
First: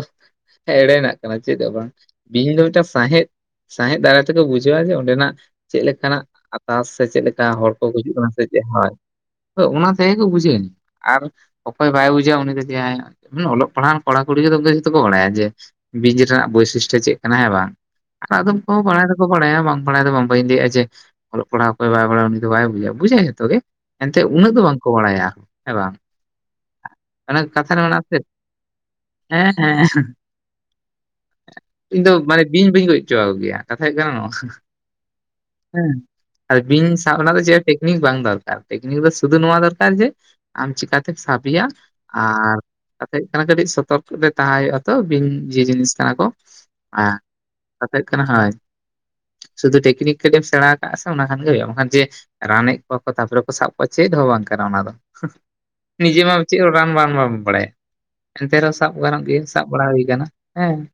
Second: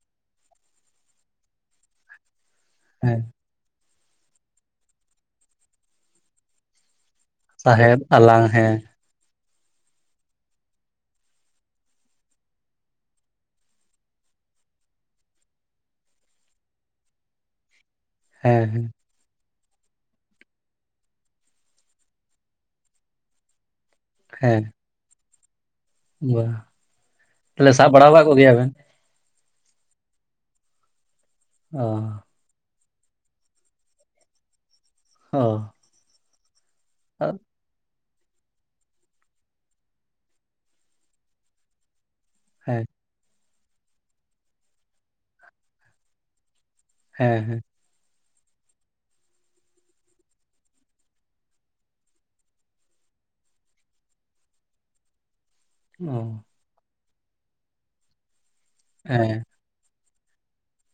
ᱮᱲᱮᱱᱟᱜ ᱠᱟᱱᱟ ᱪᱮᱫ ᱫᱚ ᱵᱟᱝ ᱵᱤᱧ ᱫᱚ ᱢᱤᱫᱴᱟᱝ ᱦᱮᱸ ᱥᱟᱸᱦᱮᱫ ᱥᱟᱸᱦᱮᱫ ᱫᱟᱨᱟᱭ ᱛᱮᱠᱚ ᱵᱩᱡᱷᱟᱹᱣᱟ ᱡᱮ ᱚᱸᱰᱮᱱᱟᱜ ᱪᱮᱫ ᱞᱮᱠᱟᱱᱟᱜ ᱟᱛᱟᱥ ᱥᱮ ᱪᱮᱫ ᱞᱮ ᱮᱴᱟᱜ ᱦᱚᱲ ᱠᱚ ᱥᱟᱦᱮᱫ ᱜᱩᱡᱩᱜ ᱠᱟᱱᱟ ᱥᱮ ᱟᱞᱟᱝ ᱪᱮᱫ ᱦᱮᱸ ᱦᱳᱭ ᱚᱱᱟ ᱛᱮᱜᱮ ᱜᱮᱠᱚ ᱵᱩᱡᱷᱟᱹᱣ ᱟᱨ ᱚᱠᱚᱭ ᱵᱟᱭ ᱵᱩᱡᱟ ᱩᱱᱤ ᱫᱚ ᱡᱟᱦᱟᱸ ᱚᱞᱚᱜ ᱯᱟᱲᱦᱟᱣᱟᱱ ᱠᱚᱲᱟ ᱠᱩᱲᱤ ᱛᱮᱫᱚ ᱡᱚᱛᱚ ᱠᱚ ᱵᱟᱲᱟᱭᱟ ᱡᱮ ᱵᱤᱡ ᱨᱮᱱᱟᱜ ᱵᱳᱭᱥᱤᱥᱴᱚ ᱪᱮᱫ ᱠᱟᱱᱟ ᱦᱮᱸ ᱵᱟᱝ᱾ ᱟᱫᱚᱢ ᱦᱮᱸ ᱠᱚ ᱦᱮᱸ ᱵᱟᱲᱟᱭ ᱫᱚᱠᱚ ᱵᱟᱲᱟᱭᱟ ᱵᱟᱝ ᱵᱟᱲᱟᱭ ᱫᱚ ᱵᱟᱝ ᱵᱟᱹᱧ ᱞᱟᱹᱭᱟᱼᱟ ᱡᱮ ᱚᱞᱚᱜ ᱯᱟᱲᱦᱟᱜ ᱚᱠᱚᱭ ᱵᱟᱭ ᱵᱟᱲᱟᱭ ᱩᱱᱤ ᱫᱚ ᱵᱟᱭ ᱵᱩᱡᱟ ᱵᱩᱡᱟᱭ ᱡᱷᱚᱛᱚ ᱜᱮ ᱮᱱᱛᱮ ᱩᱱᱟᱹᱜ ᱫᱚ ᱦᱮᱸ ᱵᱟᱝᱠᱚ ᱵᱟᱲᱟᱭᱟ ᱟᱨ ᱦᱮᱸ ᱵᱟᱝ᱾ ᱵᱟ ᱚᱱᱮ ᱛᱟᱦᱞᱮ ᱠᱟᱛᱷᱟ ᱨᱮ ᱥᱟᱵ ᱢᱮᱱᱟᱜ ᱵᱟᱲᱟ ᱥᱮ ᱟᱠᱟᱫ ᱠᱚᱜᱮᱭᱟ ᱵᱮᱱ? ᱦᱮᱸ ᱦᱮᱸ ᱚ ᱤᱧ ᱫᱚ ᱢᱟᱱᱮ ᱵᱤᱧ ᱵᱟᱹᱧ ᱜᱚᱡ ᱪᱚ ᱜᱮᱭᱟ ᱠᱟᱛᱷᱟ ᱦᱳᱭᱳᱜ ᱠᱟᱱᱟ ᱱᱚᱣᱟ᱾ ᱚ ᱦᱮᱸ ᱟᱨ ᱵᱤᱧ ᱥᱟᱵ ᱵᱟᱲᱟ ᱫᱚ ᱪᱮ ᱱᱤᱠ ᱵᱟᱝ ᱫᱚᱨᱠᱟᱨ ᱴᱮᱠᱱᱤᱠ ᱫᱚ ᱥᱩᱫᱷᱩ ᱱᱚᱣᱟ ᱫᱚᱨᱠᱟᱨ ᱡᱮ ᱟᱢ ᱪᱤᱠᱟᱛᱮᱢ ᱥᱟᱵᱮᱭᱟ᱾ ᱟᱨ ᱦᱮᱸ ᱠᱟᱛᱷᱟ ᱦᱩᱭᱩᱜ ᱠᱟᱱᱟ ᱠᱟᱹᱴᱤᱡ ᱥᱚᱛᱚᱨᱠ ᱛᱟᱦᱮ ᱛᱟᱦᱮᱸ ᱦᱩᱭᱩᱜ ᱟ ᱛᱚ ᱵᱤᱧ ᱡᱮ ᱡᱤᱱᱤᱥ ᱠᱟᱱᱟ ᱠᱚ ᱦᱮᱸ ᱦᱮᱸ [inaudible] ᱠᱟᱛᱷᱟ ᱦᱳᱭ ᱠᱟᱱᱟ ᱦᱳᱭ ᱥᱩᱫᱷᱩ ᱴᱮᱠᱱᱤᱠ ᱠᱟᱹᱴᱤᱡ ᱮᱢ ᱥᱮᱬᱟ ᱟᱠᱟᱟᱜ ᱥᱮ ᱚᱱᱟ ᱠᱷᱟᱱ ᱜᱮ ᱦᱩᱭᱩᱜᱼᱟ ᱵᱟᱝᱠᱷᱟᱱ ᱡᱮ ᱨᱟᱱᱮᱜ ᱠᱚᱣᱟ ᱠᱚ ᱛᱟᱯᱚᱨᱮ ᱠᱚ ᱥᱟᱵ ᱠᱚᱣᱟ ᱪᱮᱫ ᱦᱚᱸ ᱵᱟᱝ ᱠᱟᱱᱟ ᱚᱱᱟ ᱫᱚ, ᱱᱤᱡᱮ ᱢᱟ ᱚ ᱪᱮᱫ ᱨᱟᱱ ᱵᱟᱢ ᱵᱟᱢ ᱵᱟᱲᱟᱭᱟ, ᱮᱱᱛᱮ ᱨᱮᱦᱚᱸ ᱥᱟᱵ ᱜᱟᱱᱚᱜ ᱜᱮᱭᱟ ᱦᱮᱸ ᱥᱟᱵ ᱵᱟᱲᱟ ᱦᱩᱭ ᱠᱟᱱᱟ ᱦᱮᱸ ᱾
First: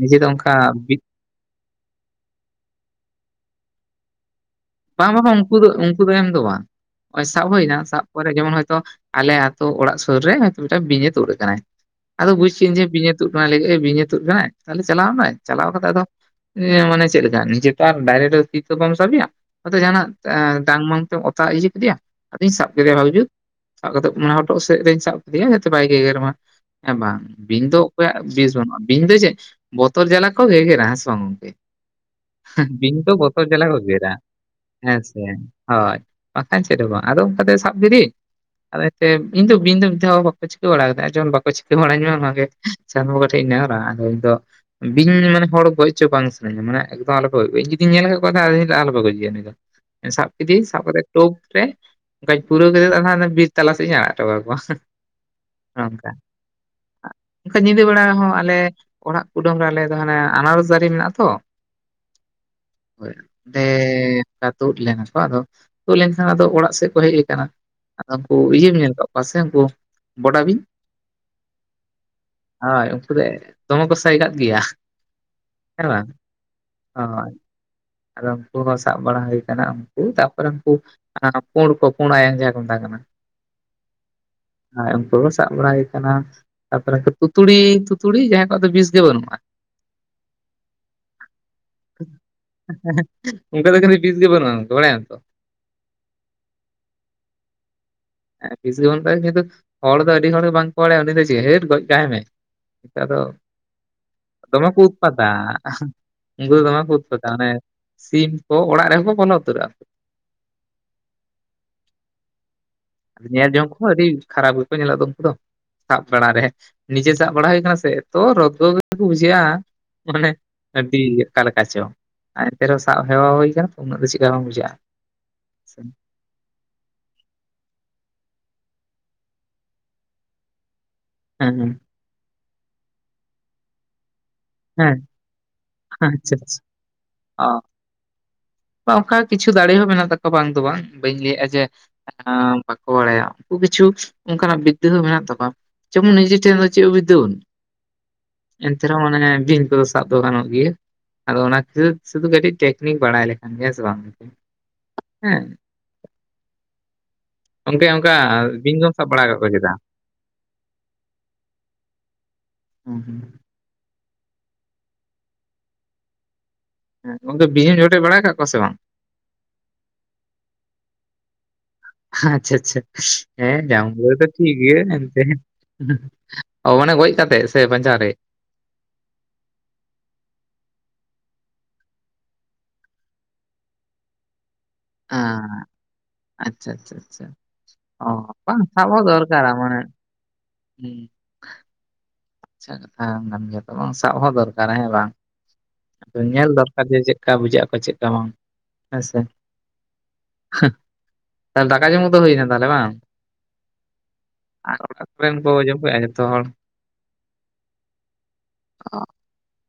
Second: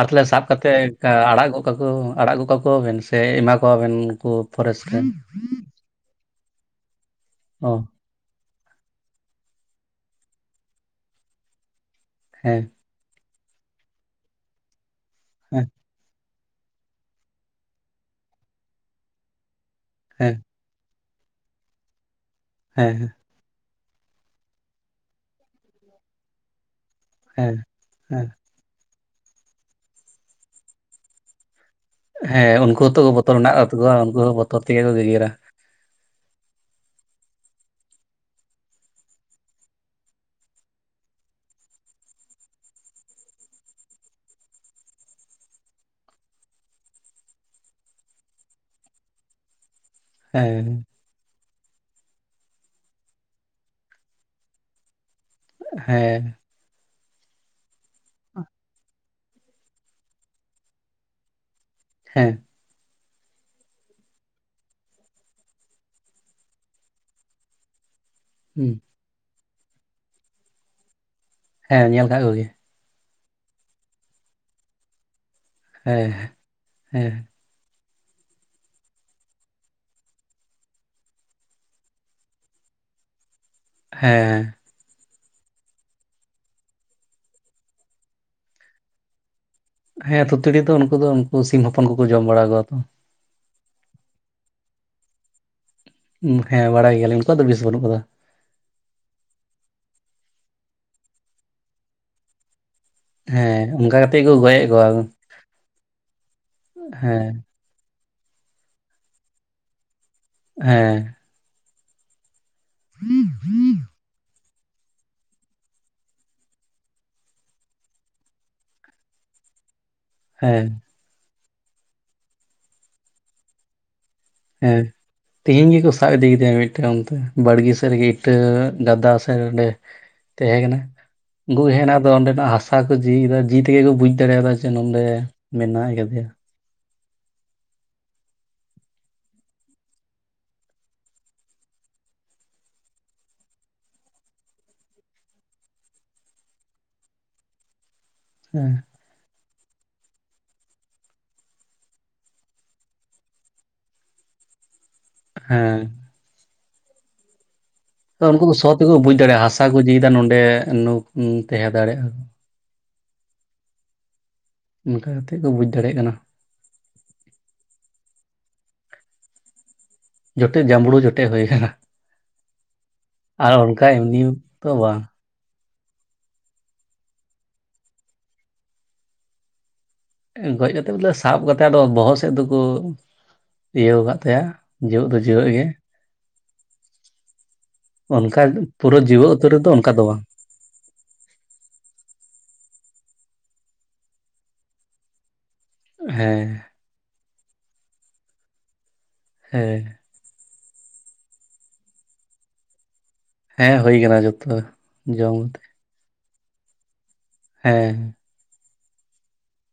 ᱟᱨ ᱞᱮ ᱥᱟᱵ ᱠᱟᱛᱮᱫ ᱟᱲᱟᱜ ᱜᱚᱜ ᱠᱟ ᱠᱚ ᱟᱲᱟᱜ ᱜᱚᱫ ᱠᱟᱠᱚᱣᱟ ᱵᱮᱱ ᱥᱮ ᱮᱢᱟ ᱠᱚᱣᱟ ᱵᱮᱱ ᱩᱱᱠᱩ? ᱯᱷᱚᱨᱮᱥᱴ ᱨᱮᱱ ᱵᱟᱝ ᱨᱮᱦᱚ ᱩᱝᱠᱩ ᱫᱚ ᱩᱝᱠᱩ ᱫᱚ ᱮᱢ ᱫᱚ ᱵᱟᱝ ᱱᱚᱜᱼᱚᱭ ᱥᱟᱵ ᱦᱩᱭ ᱚ ᱮᱱᱟ ᱥᱟᱵ ᱠᱚᱨᱮ ᱡᱮᱢᱚᱱ ᱦᱚᱭᱛᱚ ᱟᱞᱮ ᱟᱹᱛᱩ ᱚᱲᱟᱜ ᱥᱩᱨ ᱨᱮᱭ ᱢᱤᱫᱴᱟᱝ ᱵᱤᱧ ᱮ ᱛᱩᱫ ᱟᱠᱟᱱᱟᱭ ᱾ ᱟᱫᱚ ᱵᱩᱡ ᱦᱮᱸ ᱠᱮᱜᱟᱹᱧ ᱡᱮ ᱵᱤᱧ ᱮ ᱛᱩᱫ ᱠᱟᱱᱟᱭ ᱵᱤᱧ ᱮ ᱛᱩᱫ ᱠᱟᱱᱟᱭ ᱛᱟᱦᱚᱞᱮ ᱪᱟᱞᱟᱣ ᱮᱱᱟᱭ ᱦᱮᱸ ᱪᱟᱞᱟᱣ ᱠᱟᱛᱮᱜ ᱟᱫᱚ ᱮ ᱢᱟᱱᱮ ᱪᱮᱫ ᱞᱮᱠᱟ ᱱᱤᱡᱮ ᱛᱚ ᱟᱨ ᱰᱟᱭᱨᱮᱴ ᱛᱤ ᱛᱮᱫᱚ ᱵᱟᱢ ᱥᱟᱵᱮᱭᱟ, ᱦᱚᱭ ᱛᱚ ᱡᱟᱦᱱᱟᱜ ᱦᱮᱸ ᱮ ᱰᱟᱝ ᱢᱟᱝ ᱛᱮᱢ ᱚᱛᱟ ᱤᱭᱟᱹ ᱠᱮᱫᱮᱭᱟ ᱟᱫᱚᱧ ᱥᱟᱵ ᱠᱮᱫᱮᱭᱟ ᱦᱮᱸ ᱵᱷᱟᱜᱤ ᱡᱩᱛ ᱾ ᱥᱟᱵ ᱠᱟᱛᱮᱫ ᱢᱟᱱᱮ ᱦᱚᱴᱚᱜ ᱥᱮᱫ ᱨᱤᱧ ᱥᱟᱵ ᱠᱮᱫᱮᱭᱟ, ᱡᱟᱛᱮ ᱵᱟᱭ ᱜᱮᱜᱮᱨ ᱢᱟ ᱦᱮᱸ ᱵᱟᱝ ᱾ ᱦᱮᱸ ᱵᱤᱧ ᱫᱚ ᱚᱠᱚᱭᱟᱜ ᱦᱮᱸ ᱵᱤᱥ ᱵᱟᱹᱱᱩᱜᱼᱟ, ᱵᱤᱧ ᱫᱚ ᱪᱮᱫ ᱵᱚᱛᱚᱨ ᱡᱟᱞᱟ ᱠᱚ ᱜᱮᱜᱮᱨᱼᱟ ᱦᱮᱥᱮ ᱵᱟᱝ ᱜᱚᱝᱠᱮ? ᱦᱮᱸ ᱩᱱᱠᱩ ᱵᱤᱧ ᱦᱚᱸᱛᱚ ᱫᱚ ᱵᱚᱛᱚᱨ ᱢᱮᱱᱟᱜ ᱡᱟᱞᱟ ᱛᱟᱠᱚᱣᱟ ᱜᱮᱜᱮᱨᱟ ᱩᱱᱠᱩ ᱾ ᱦᱚᱸ ᱵᱚᱛᱚᱨ ᱛᱮᱜᱮ ᱠᱚ ᱦᱮᱸᱥᱮ ᱜᱮᱜᱮᱨᱟ ᱦᱳᱭ ᱵᱟᱠᱷᱟᱱ ᱪᱮᱫ ᱦᱚᱸ ᱵᱟᱝ ᱟᱫᱚ ᱚᱱᱠᱟᱛᱮ ᱥᱟᱵ [inaudible] ᱟᱫᱚ ᱛᱮ ᱤᱧ ᱫᱚ ᱵᱤᱱ ᱢᱤᱫ ᱫᱷᱟᱣ ᱵᱟᱠᱚ ᱪᱤᱠᱟᱹ ᱵᱟᱲᱟ ᱠᱮᱫᱟ ᱡᱮᱢᱚᱱ ᱵᱟᱠᱚ ᱪᱤᱠᱟᱹ ᱵᱟᱲᱟᱧ ᱢᱟ ᱚᱱᱟᱜᱮ᱾ ᱪᱟᱸᱫᱚ ᱵᱚᱸᱜᱟ ᱴᱷᱮᱱ ᱤᱧ ᱱᱮᱦᱚᱨᱟ ᱟᱫᱚ ᱤᱧ ᱫᱚ ᱵᱤᱧ ᱢᱟᱱᱮ ᱦᱚᱲ ᱜᱚᱡ ᱦᱚᱪᱚ ᱵᱟᱝ ᱥᱟᱱᱟᱹᱧᱟ ᱢᱟᱱᱮ ᱮᱠᱫᱚᱢ ᱟᱞᱚᱯᱮ ᱤᱧ ᱡᱩᱫᱤ ᱧᱮᱞ ᱟᱠᱟᱫ ᱠᱚᱣᱟ ᱥᱮ ᱟᱞᱚ ᱯᱮ ᱜᱚᱡᱼᱟ [inaudible] ᱩᱱᱤ ᱫᱚ ᱥᱟᱵ ᱠᱮᱫᱮᱭᱟᱹᱧ ᱦᱮᱸ ᱥᱟᱵ [inaudible] ᱴᱳᱯ ᱨᱮ ᱚᱱᱠᱟᱧ ᱯᱩᱨᱟᱹᱣ ᱠᱟᱛᱮᱫ ᱵᱤᱨ ᱛᱟᱞᱟ ᱥᱮᱫ ᱤᱧ ᱟᱲᱟᱜ ᱦᱚᱴᱚ ᱠᱟ ᱠᱚᱣᱟ ᱦᱮᱸ ᱚᱱᱠᱟ ᱧᱤᱫᱟᱹ ᱵᱮᱲᱟ ᱦᱚᱸ ᱟᱞᱮ ᱚᱲᱟᱜ ᱠᱩᱰᱟᱹᱢ ᱨᱮ ᱟᱞᱮ ᱫᱚ ᱦᱟᱱᱮ ᱟᱱᱟᱨᱚᱥ ᱫᱟᱨᱮ ᱢᱮᱱᱟᱜᱼᱟ ᱛᱚ ᱾ ᱦᱮᱸᱼᱼ [unintelligible] ᱛᱮ ᱛᱳᱫ ᱞᱮᱱᱟ ᱠᱚ ᱟᱫᱚ ᱛᱳᱫ ᱞᱮᱱᱠᱷᱟᱱ ᱟᱫᱚ ᱚᱲᱟᱜ ᱥᱮᱫ ᱠᱚ ᱦᱮᱡ ᱠᱟᱱᱟ ᱾ ᱟᱫᱚ ᱩᱱᱠᱩ ᱦᱩᱸ ᱤᱭᱟᱹᱢ ᱧᱮᱞ ᱠᱟᱜ ᱠᱚᱣᱟ ᱥᱮ ᱩᱱᱠᱩ ᱵᱚᱰᱟ ᱵᱤᱧ? ᱦᱮᱸ ᱧᱮᱞ ᱟᱠᱟᱜ ᱠᱚᱜᱮᱭᱟ ᱾ ᱦᱳᱭ ᱩᱱᱠᱩ ᱫᱚ ᱫᱚᱢᱮ ᱠᱚ ᱥᱟᱭᱜᱟᱫ ᱜᱮᱭᱟ, ᱦᱮᱸ ᱵᱟᱝ ᱦᱮᱸ ᱦᱳᱭ ᱾ ᱟᱫᱚ ᱩᱱᱠᱩ ᱦᱚᱸ ᱥᱟᱵ ᱵᱟᱲᱟ ᱦᱩᱭ ᱟᱠᱟᱱᱟ ᱩᱱᱠᱩ ᱛᱟᱯᱚᱨᱮ ᱩᱱᱠᱩᱼᱼ ᱚᱱᱮ ᱯᱳᱲ ᱠᱚ ᱯᱳᱲ ᱟᱭᱟᱝ ᱡᱟᱦᱟᱸᱭ ᱠᱚ ᱢᱮᱛᱟ ᱠᱚ ᱠᱟᱱᱟ ᱾ ᱦᱮᱸᱻ ᱦᱮᱸ ᱩᱱᱠᱩ ᱠᱚ ᱥᱟᱵ ᱵᱟᱲᱟᱭ ᱠᱟᱱᱟ, ᱛᱟᱨᱯᱚᱨᱮ ᱛᱩᱛᱩᱲᱤ ᱛᱩᱛᱩᱲᱤ ᱡᱟᱦᱟᱸᱭ ᱠᱚᱣᱟᱜ ᱫᱚ ᱵᱤᱥ ᱜᱮ ᱵᱟᱹᱱᱩᱜᱼᱟ᱾ ᱦᱮᱸ ᱛᱩᱛᱩᱲᱤ ᱫᱚ ᱩᱱᱠᱩ ᱫᱚ ᱩᱱᱠᱩ ᱥᱤᱢ ᱦᱚᱯᱚᱱ ᱠᱚᱠᱚ ᱡᱚᱢ ᱵᱟᱲᱟᱼᱼ [unintelligible] ᱩᱱᱠᱩᱣᱟᱜ ᱫᱚ ᱠᱤᱱᱛᱩ ᱵᱤᱥ ᱜᱮ ᱵᱟᱹᱱᱩᱜᱼᱟ ᱵᱟᱲᱟᱭᱟᱢ ᱛᱚᱼᱼ ᱦᱮᱸ ᱵᱟᱲᱟᱭ ᱜᱮᱭᱟᱞᱤᱧ ᱩᱱᱠᱩᱣᱟᱜ ᱫᱚ ᱵᱤᱥ ᱵᱟᱹᱱᱩᱜ ᱟᱠᱟᱫᱟ᱾ ᱦᱮᱸ ᱵᱤᱥ ᱜᱮ ᱵᱟᱹᱱᱩᱜ [unintelligible] ᱦᱚᱲ ᱫᱚ ᱟᱹᱰᱤ ᱦᱚᱲᱜᱮ ᱵᱟᱝᱠᱚ ᱵᱟᱲᱟᱭᱟ ᱩᱱᱤ ᱫᱚ ᱪᱮᱫ ᱦᱟᱹᱴ ᱜᱚᱡ ᱠᱟᱭ ᱢᱮ ᱾ [unintelligible] ᱫᱚ ᱦᱮᱸ ᱚᱱᱠᱟ ᱠᱟᱛᱮᱜ ᱜᱚᱡᱮᱫ ᱫᱚᱢᱮ ᱠᱚ ᱠᱚᱣᱟ ᱦᱮᱸ ᱩᱛᱯᱟᱛᱟ ᱾ ᱩᱱᱠᱩ ᱫᱚ ᱫᱚᱢᱮ ᱠᱚ ᱩᱛᱯᱟᱛᱟ, ᱢᱟᱱᱮ ᱥᱤᱢ ᱠᱚ ᱚᱲᱟᱜ ᱨᱮᱦᱚᱸ ᱠᱚ ᱵᱚᱞᱚ ᱩᱛᱟᱹᱨᱚᱜᱼᱟ ᱠᱚ ᱾ ᱦᱮᱸ ᱾ ᱧᱮᱞ ᱡᱚᱝ ᱠᱚᱦᱚᱸ ᱟᱹᱰᱤ ᱠᱷᱟᱨᱟᱯ ᱜᱮᱠᱚ ᱧᱮᱞᱚᱜ ᱫᱚ ᱩᱱᱠᱩ ᱫᱚ ᱾ ᱥᱟᱵ ᱵᱟᱲᱟ ᱨᱮ ᱱᱤᱡᱮ ᱥᱟᱵ ᱵᱟᱲᱟ ᱦᱩᱭ ᱠᱟᱱᱟ ᱥᱮ ᱮᱛᱚ ᱨᱚᱫᱽᱜᱚ ᱜᱮᱠᱚ ᱵᱩᱡᱷᱟᱹᱜᱼᱟᱼᱼ ᱢᱟᱱᱮ ᱦᱮᱸ ᱟᱹᱰᱤ ᱚᱠᱟ ᱞᱮᱠᱟ ᱪᱚ ᱟᱨ ᱮᱱᱛᱮᱦᱚᱸ ᱥᱟᱵ ᱦᱮᱣᱟ ᱦᱩᱭ ᱟᱠᱟᱱᱟ ᱛᱚ ᱩᱱᱟᱹᱜ ᱫᱚ ᱪᱮᱫᱠᱟ ᱵᱟᱝ ᱵᱩᱡᱷᱟᱹᱜᱼᱟ ᱾ ᱦᱮᱸ ᱛᱤᱦᱤᱧ ᱜᱤᱠᱚ ᱥᱟᱵ ᱤᱫᱤ ᱠᱤᱫᱤᱭᱟ ᱢᱤᱫᱴᱟᱱ ᱚᱱᱛᱮ ᱵᱟᱲᱜᱮ ᱥᱮᱫ ᱨᱮᱜᱮ ᱤᱴᱟᱹ ᱜᱟᱫᱟ ᱥᱮᱫ ᱚᱸᱰᱮ ᱼᱼ ᱛᱟᱦᱮᱸ ᱠᱟᱱᱟ ᱦᱮᱸ ᱩᱱᱠᱩ ᱦᱮᱸ ᱦᱮᱡ ᱮᱱᱟ ᱚᱸᱰᱮᱱᱟᱜ ᱦᱟᱥᱟ ᱠᱩ ᱡᱤᱭᱮᱫᱟ ᱡᱤ ᱛᱮᱜᱮ ᱠᱚ ᱵᱩᱡ ᱫᱟᱲᱮᱭᱟᱫᱟᱼᱼ ᱡᱮ ᱱᱚᱰᱮ ᱢᱮᱱᱟᱭ ᱠᱟᱫᱮᱭᱟ ᱾ ᱚ ᱾ ᱚᱱᱠᱟ ᱠᱤᱪᱷᱩ ᱫᱟᱲᱮ ᱦᱚᱸ ᱢᱮᱱᱟᱜ ᱛᱟᱠᱚᱣᱟ ᱵᱟᱝ ᱫᱚ ᱵᱟᱝ ᱵᱟᱹᱧ ᱞᱟᱹᱭᱮᱫᱼᱟ ᱡᱮ ᱼᱼ ᱮᱸᱻ ᱵᱟᱠᱚ ᱵᱟᱲᱟᱭᱟ ᱩᱱᱠᱩ ᱠᱤᱪᱷᱩ ᱚᱱᱠᱟᱱᱟᱜ ᱵᱤᱫᱽᱫᱟᱹ ᱦᱚᱸ ᱢᱮᱱᱟᱜ ᱛᱟᱠᱚᱣᱟ ᱾ ᱡᱮᱢᱚᱱ ᱱᱤᱡᱮ ᱴᱷᱮᱱ ᱫᱚ ᱪᱮᱫ ᱦᱚ ᱵᱤᱫᱽᱫᱟᱹ ᱵᱟᱹᱱᱩᱜ ᱟ, ᱦᱮᱸ ᱮᱱᱛᱮ ᱨᱮᱦᱚᱸ ᱢᱟᱱᱮ ᱵᱤᱧ ᱠᱚᱫᱚᱼᱼ ᱥᱟᱵ ᱫᱚ ᱜᱟᱱᱚᱜ ᱜᱮᱭᱟ ᱟᱫᱚ ᱚᱱᱟ ᱠᱷᱟᱹᱛᱤᱨ ᱥᱩᱫᱷᱩ ᱠᱟᱹᱴᱤᱡ ᱴᱮᱠᱱᱤᱠ ᱵᱟᱲᱟᱭ ᱞᱮᱠᱷᱟᱱᱼᱼ ᱦᱮᱸ ᱥᱮ ᱵᱟᱝ ᱦᱮᱸ ᱜᱚᱝᱠᱮᱼᱼ ᱛᱚ ᱩᱱᱠᱩ ᱠᱩ ᱥᱚ ᱛᱮᱠᱚ ᱵᱩᱡ ᱫᱟᱲᱮᱜᱼᱟ, ᱦᱟᱥᱟ ᱠᱚ ᱡᱤᱭᱫᱟ ᱱᱚᱸᱰᱮᱩ ᱱᱩᱠ ᱛᱟᱦᱮᱸ ᱫᱟᱲᱮᱜᱼᱟ᱾ ᱦᱩ ᱦᱩᱸ᱾ ᱚᱱᱠᱟ ᱠᱟᱛᱮᱜ ᱠᱚ ᱵᱩᱡᱽ ᱫᱟᱲᱮᱭᱟᱜ ᱠᱟᱱᱟ᱾ ᱦᱮᱸ ᱜᱚᱝᱠᱮ ᱵᱤᱧᱮᱢ ᱡᱚᱴᱮᱜ ᱵᱟᱲᱟ ᱠᱟᱜ ᱠᱚᱣᱟ ᱥᱮ ᱵᱟᱝ? ᱡᱚᱴᱮᱜ ᱡᱟᱸᱵᱽᱲᱩ ᱡᱚᱴᱮᱜ ᱦᱩᱭ ᱠᱟᱱᱟ᱾ ᱟᱪᱷᱟ ᱟᱪᱷᱟ ᱦᱮᱸ ᱡᱥᱢᱵᱽᱲᱩ ᱮᱢᱱᱤ ᱫᱚ ᱴᱷᱤᱠ ᱛᱚ ᱜᱮᱭᱟ ᱵᱟᱝ ᱮᱱᱛᱮ ᱚ ᱢᱟᱱᱮ ᱜᱚᱡ ᱠᱟᱛᱮᱜ ᱥᱮ ᱵᱟᱧᱪᱟᱣ ᱨᱮ? ᱜᱚᱡ ᱠᱟᱛᱮᱜ ᱵᱚᱞᱮ ᱥᱟᱵ ᱠᱟᱛᱮᱜ ᱟᱫᱚ ᱵᱚᱦᱚᱜ ᱥᱮᱜ ᱫᱚᱠᱚ ᱤᱭᱟᱹᱣ ᱠᱟᱜ ᱛᱟᱭᱟ ᱡᱤᱣᱮᱫ ᱫᱚ ᱟ ᱡᱤᱣᱮᱫ ᱜᱮ ᱟᱪᱷᱟ ᱟᱪᱷᱟ ᱟᱪᱷᱟ᱾ ᱚ ᱚᱱᱠᱟ ᱵᱟᱝ ᱥᱟᱵ ᱦᱚ ᱯᱩᱨᱟᱹ ᱡᱤᱣᱮᱫ ᱩᱛᱟᱹᱨ ᱫᱚᱨᱠᱟᱨᱟ ᱨᱮᱫᱚ ᱢᱟᱱᱮᱼᱼ ᱚᱱᱠᱟ ᱫᱚ ᱵᱟᱝ ᱟᱪᱷᱟ [unintelligible] ᱠᱟᱱ ᱜᱮᱭᱟ ᱛᱚ ᱵᱟᱝ ᱥᱟᱵ ᱦᱚᱸ ᱫᱚᱨᱠᱟᱨ ᱦᱮᱸ ᱵᱟᱝ ᱧᱮᱞ ᱦᱮᱸ ᱫᱚᱨ ᱟᱫᱷᱮ ᱪᱮᱜᱠᱟ ᱵᱩᱡᱷᱟᱹᱜ ᱟᱠᱚ ᱪᱮᱜᱠᱟ ᱵᱟᱝ, ᱦᱮᱸ ᱥᱮ? ᱦᱮᱸ᱾ ᱦᱟᱺ ᱛᱟᱞ ᱫᱟᱠᱟ ᱡᱚᱢ ᱠᱚᱫᱚ ᱦᱩᱭᱱᱟ ᱛᱟᱦᱞᱮ ᱵᱟᱝ? ᱦᱮᱸ ᱦᱩᱭ ᱠᱟᱱᱟ ᱡᱚᱛᱚ ᱟᱨ ᱚᱲᱟᱜ ᱠᱚᱨᱮᱱ ᱠᱚ ᱡᱚᱢ ᱠᱮᱜᱼᱟ ᱡᱷᱚᱛᱚ ᱦᱚᱲ? ᱦᱮᱸ᱾ ᱚᱻ